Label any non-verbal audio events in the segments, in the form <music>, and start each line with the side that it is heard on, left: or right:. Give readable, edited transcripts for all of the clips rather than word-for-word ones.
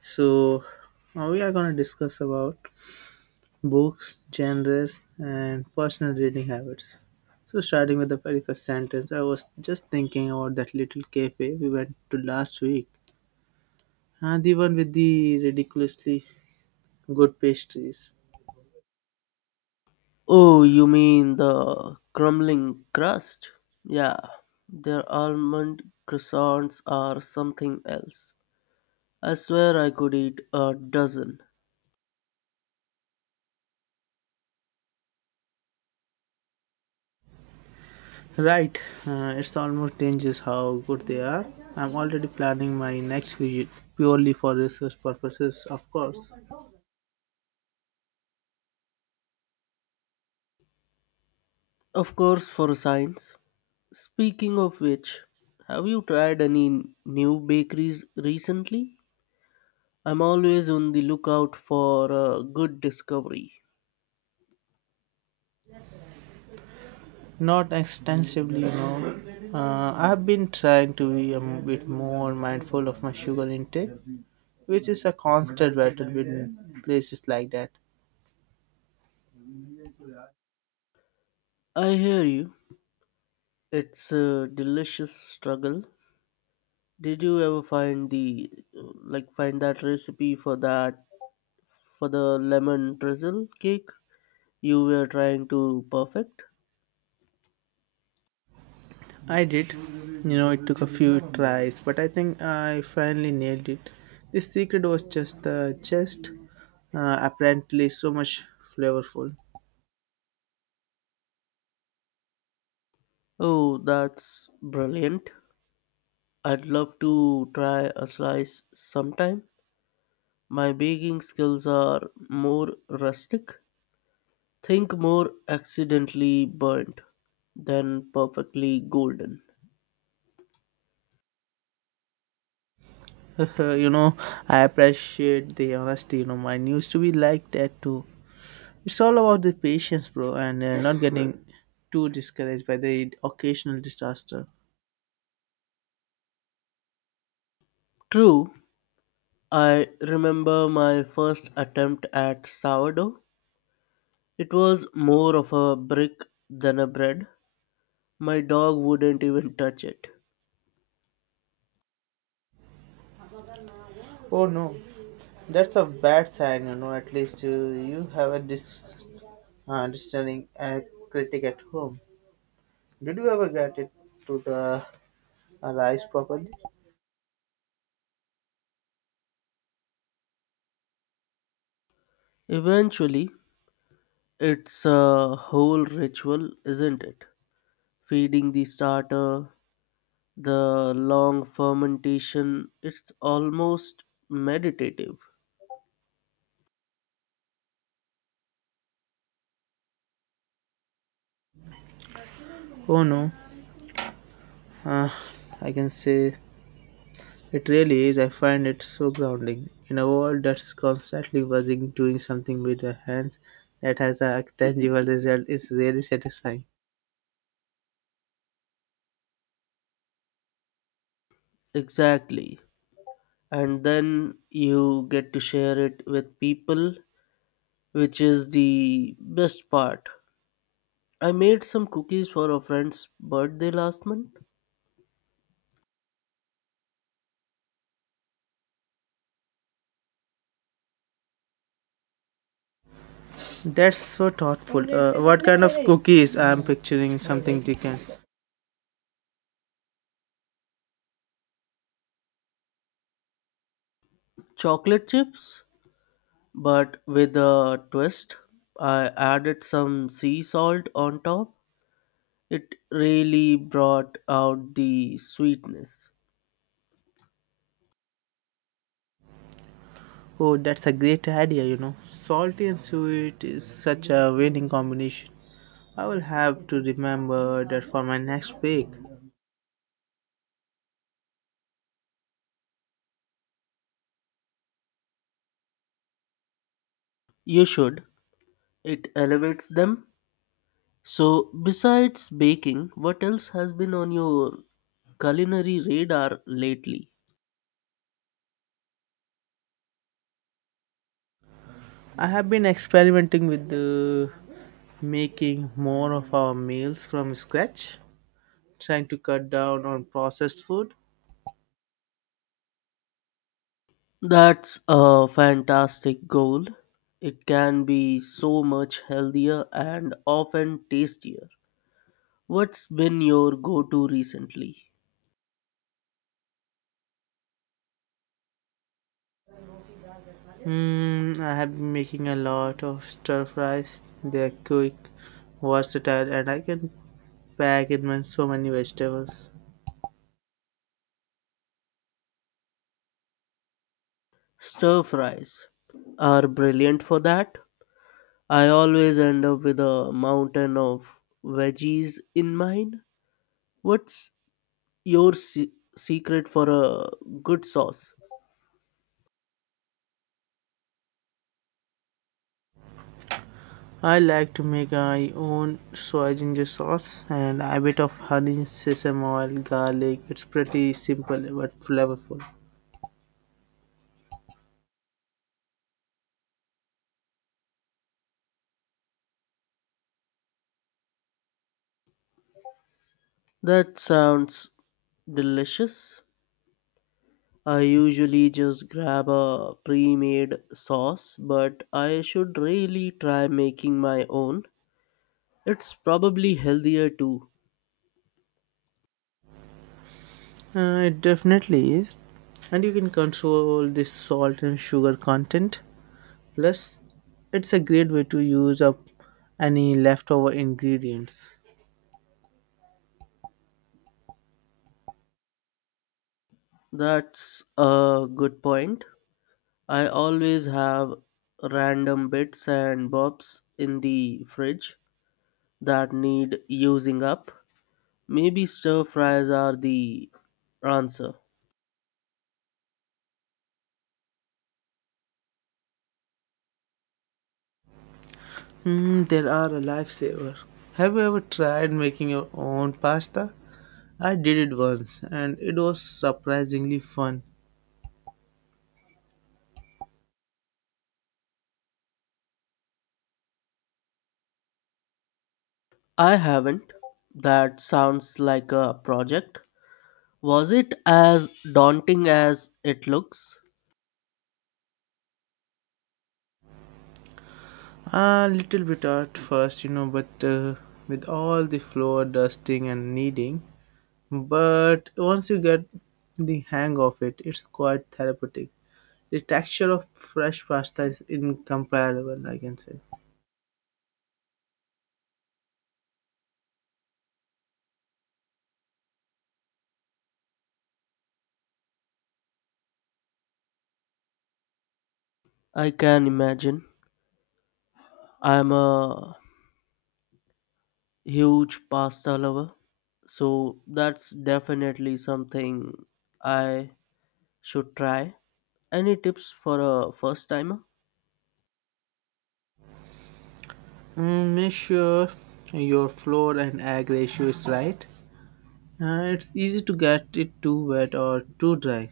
right: So now we are going to discuss about books, genres, and personal reading habits. So starting with the very first sentence, I was just thinking about that little cafe we went to last week, and the one with the ridiculously good pastries.
left: Oh, you mean the crumbling crust? Yeah, their almond croissants are something else. I swear I could eat a dozen.
right: Right, it's almost dangerous how good they are. I'm already planning my next visit purely for research purposes, of course.
left: Of course, for science. Speaking of which, have you tried any new bakeries recently? I'm always on the lookout for a good discovery.
right: Not extensively, you know. I've been trying to be a bit more mindful of my sugar intake, which is a constant battle with places like that.
left: I hear you. It's a delicious struggle. Did you ever find the like find that recipe for the lemon drizzle cake you were trying to perfect?
right: I did. You know, it took a few tries, but I think I finally nailed it. The secret was just apparently so much flavorful.
left: Oh, that's brilliant. I'd love to try a slice sometime. My baking skills are more rustic. Think more accidentally burnt than perfectly golden.
right: <laughs> you know, I appreciate the honesty. You know, mine used to be like that too. It's all about the patience, bro, and not getting too discouraged by the occasional disaster.
left: True, I remember my first attempt at sourdough. It was more of a brick than a bread. My dog wouldn't even touch it.
right: Oh no, that's a bad sign, you know. At least you have a discerning critic at home. Did you ever get it to the rice properly?
left: Eventually, it's a whole ritual, isn't it? Feeding the starter, the long fermentation, it's almost meditative.
right: Oh no, uh, I can say it really is. I find it so grounding in a world that's constantly buzzing, doing something with your hands that has a tangible result is really satisfying.
left: Exactly. And then you get to share it with people, which is the best part. I made some cookies for a friend's birthday last month.
right: That's so thoughtful. What kind of cookies? I'm picturing something different.
left: Chocolate chips, but with a twist. I added some sea salt on top. It really brought out the sweetness.
right: Oh, that's a great idea, you know. Salty and sweet is such a winning combination. I will have to remember that for my next bake.
left: You should. It elevates them. So, besides baking, what else has been on your culinary radar lately?
right: I have been experimenting with the making more of our meals from scratch, trying to cut down on processed food.
left: That's a fantastic goal. It can be so much healthier and often tastier. What's been your go to recently?
right: Mm, I have been making a lot of stir fries. They're quick, versatile, and I can pack in my- so many vegetables.
left: Stir fries are brilliant for that. I always end up with a mountain of veggies in mine. What's your secret for a good sauce?
right: I like to make my own soy ginger sauce and a bit of honey, sesame oil, garlic. It's pretty simple but flavorful.
left: That sounds delicious. I usually just grab a pre made sauce, but I should really try making my own. It's probably healthier too.
right: It definitely is. And you can control the salt and sugar content. Plus, it's a great way to use up any leftover ingredients.
left: That's a good point. I always have random bits and bobs in the fridge that need using up. Maybe stir fries are the answer.
right: Hmm, there are a lifesaver. Have you ever tried making your own pasta? I did it once and it was surprisingly fun.
left: I haven't. That sounds like a project. Was it as daunting as it looks?
right: A little bit at first, you know, but with all the flour dusting and kneading. But once you get the hang of it, it's quite therapeutic. The texture of fresh pasta is incomparable, I can say.
left: I can imagine. I'm a huge pasta lover, so that's definitely something I should try. Any tips for a first timer?
right: Mm, make sure your flour and egg ratio is right. It's easy to get it too wet or too dry,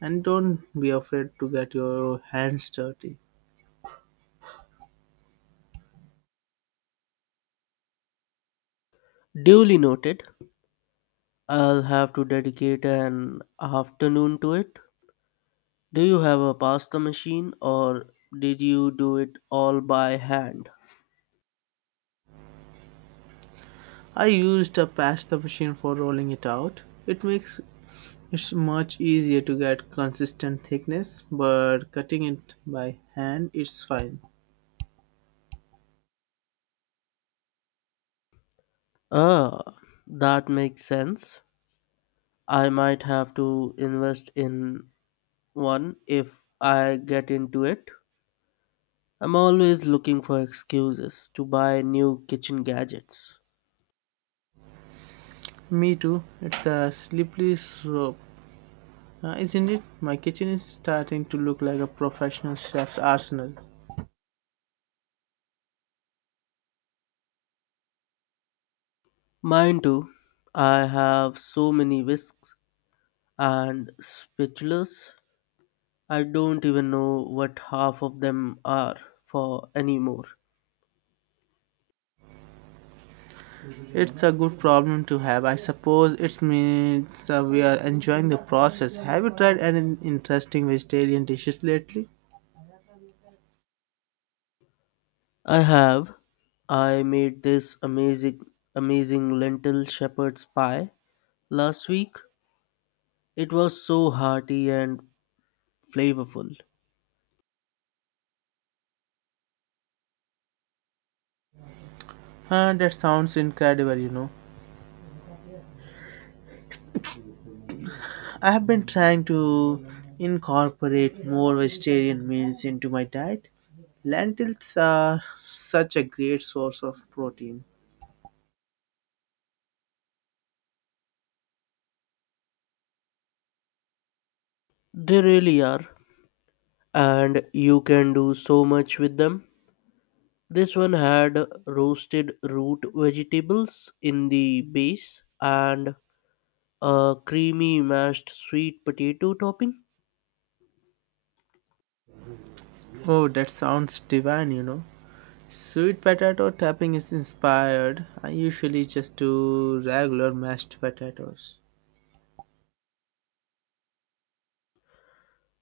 right: and don't be afraid to get your hands dirty.
left: Duly noted. I'll have to dedicate an afternoon to it. Do you have a pasta machine or did you do it all by hand?
right: I used a pasta machine for rolling it out. It makes it much easier to get consistent thickness, but cutting it by hand it's fine.
left: Ah, that makes sense. I might have to invest in one if I get into it. I'm always looking for excuses to buy new kitchen gadgets.
right: Me too. It's a slippery slope, isn't it? My kitchen is starting to look like a professional chef's arsenal.
left: Mine too. I have so many whisks and spatulas. I don't even know what half of them are for anymore.
right: It's a good problem to have. I suppose it means we are enjoying the process. Have you tried any interesting vegetarian dishes lately?
left: I have. I made this amazing lentil shepherd's pie last week. It was so hearty and flavorful.
right: That sounds incredible, you know. I have been trying to incorporate more vegetarian meals into my diet. Lentils are such a great source of protein.
left: They really are. And you can do so much with them. This one had roasted root vegetables in the base and a creamy mashed sweet potato topping.
right: Oh, that sounds divine, you know. Sweet potato topping is inspired. I usually just do regular mashed potatoes.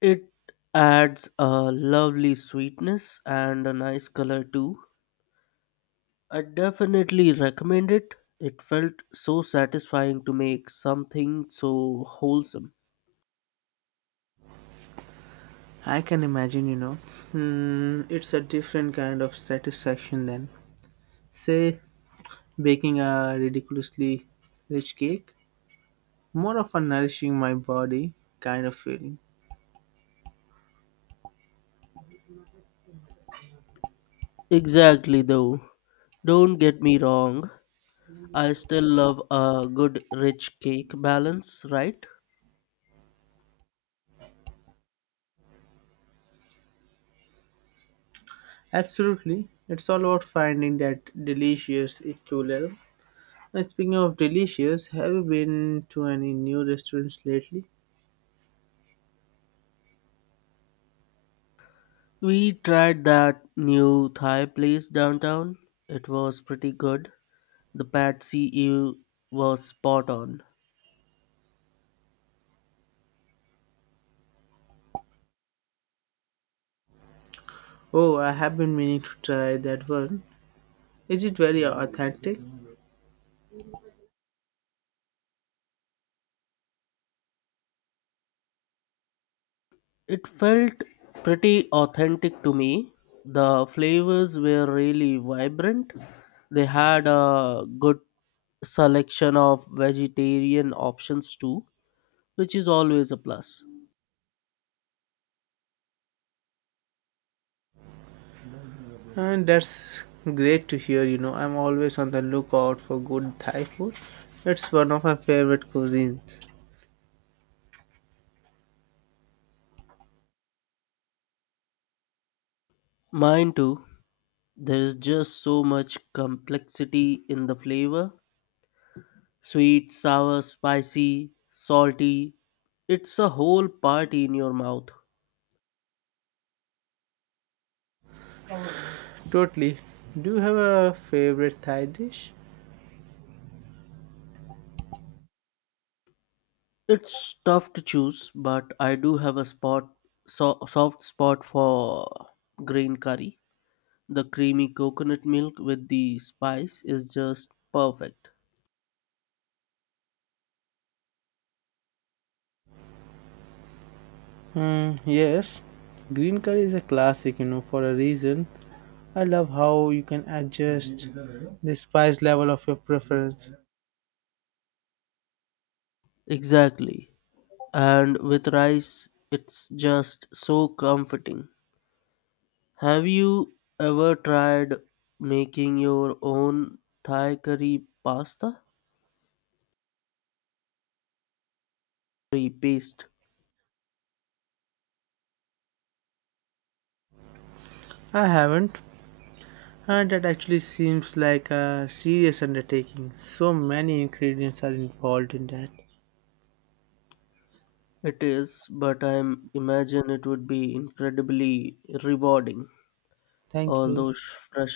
left: It adds a lovely sweetness and a nice color too. I definitely recommend it. It felt so satisfying to make something so wholesome.
right: I can imagine, you know. Hmm, it's a different kind of satisfaction than, say, baking a ridiculously rich cake. More of a nourishing my body kind of feeling.
left: Exactly, though. Don't get me wrong, I still love a good rich cake balance, right?
right: Absolutely. It's all about finding that delicious equilibrium. And speaking of delicious, have you been to any new restaurants lately?
left: We tried that new Thai place downtown. It was pretty good. The pad see ew was spot on.
right: Oh, I have been meaning to try that one. Is it very authentic?
left: It felt pretty authentic to me. The flavors were really vibrant. They had a good selection of vegetarian options too, which is always a plus.
right: And that's great to hear, you know. I'm always on the lookout for good Thai food. It's one of my favorite cuisines.
left: Mine too, there is just so much complexity in the flavor, sweet, sour, spicy, salty. It's a whole party in your mouth.
right: Totally. Do you have a favorite Thai dish?
left: It's tough to choose, but I do have soft spot for green curry. The creamy coconut milk with the spice is just perfect.
right: Hmm, yes. Green curry is a classic, you know, for a reason. I love how you can adjust the spice level of your preference.
left: Exactly, and with rice it's just so comforting. Have you ever tried making your own Thai? Curry paste.
right: I haven't, and that actually seems like a serious undertaking. So many ingredients are involved in that.
left: It is, but I imagine it would be incredibly rewarding.
right: Thank
left: All
right: you.
left: those fresh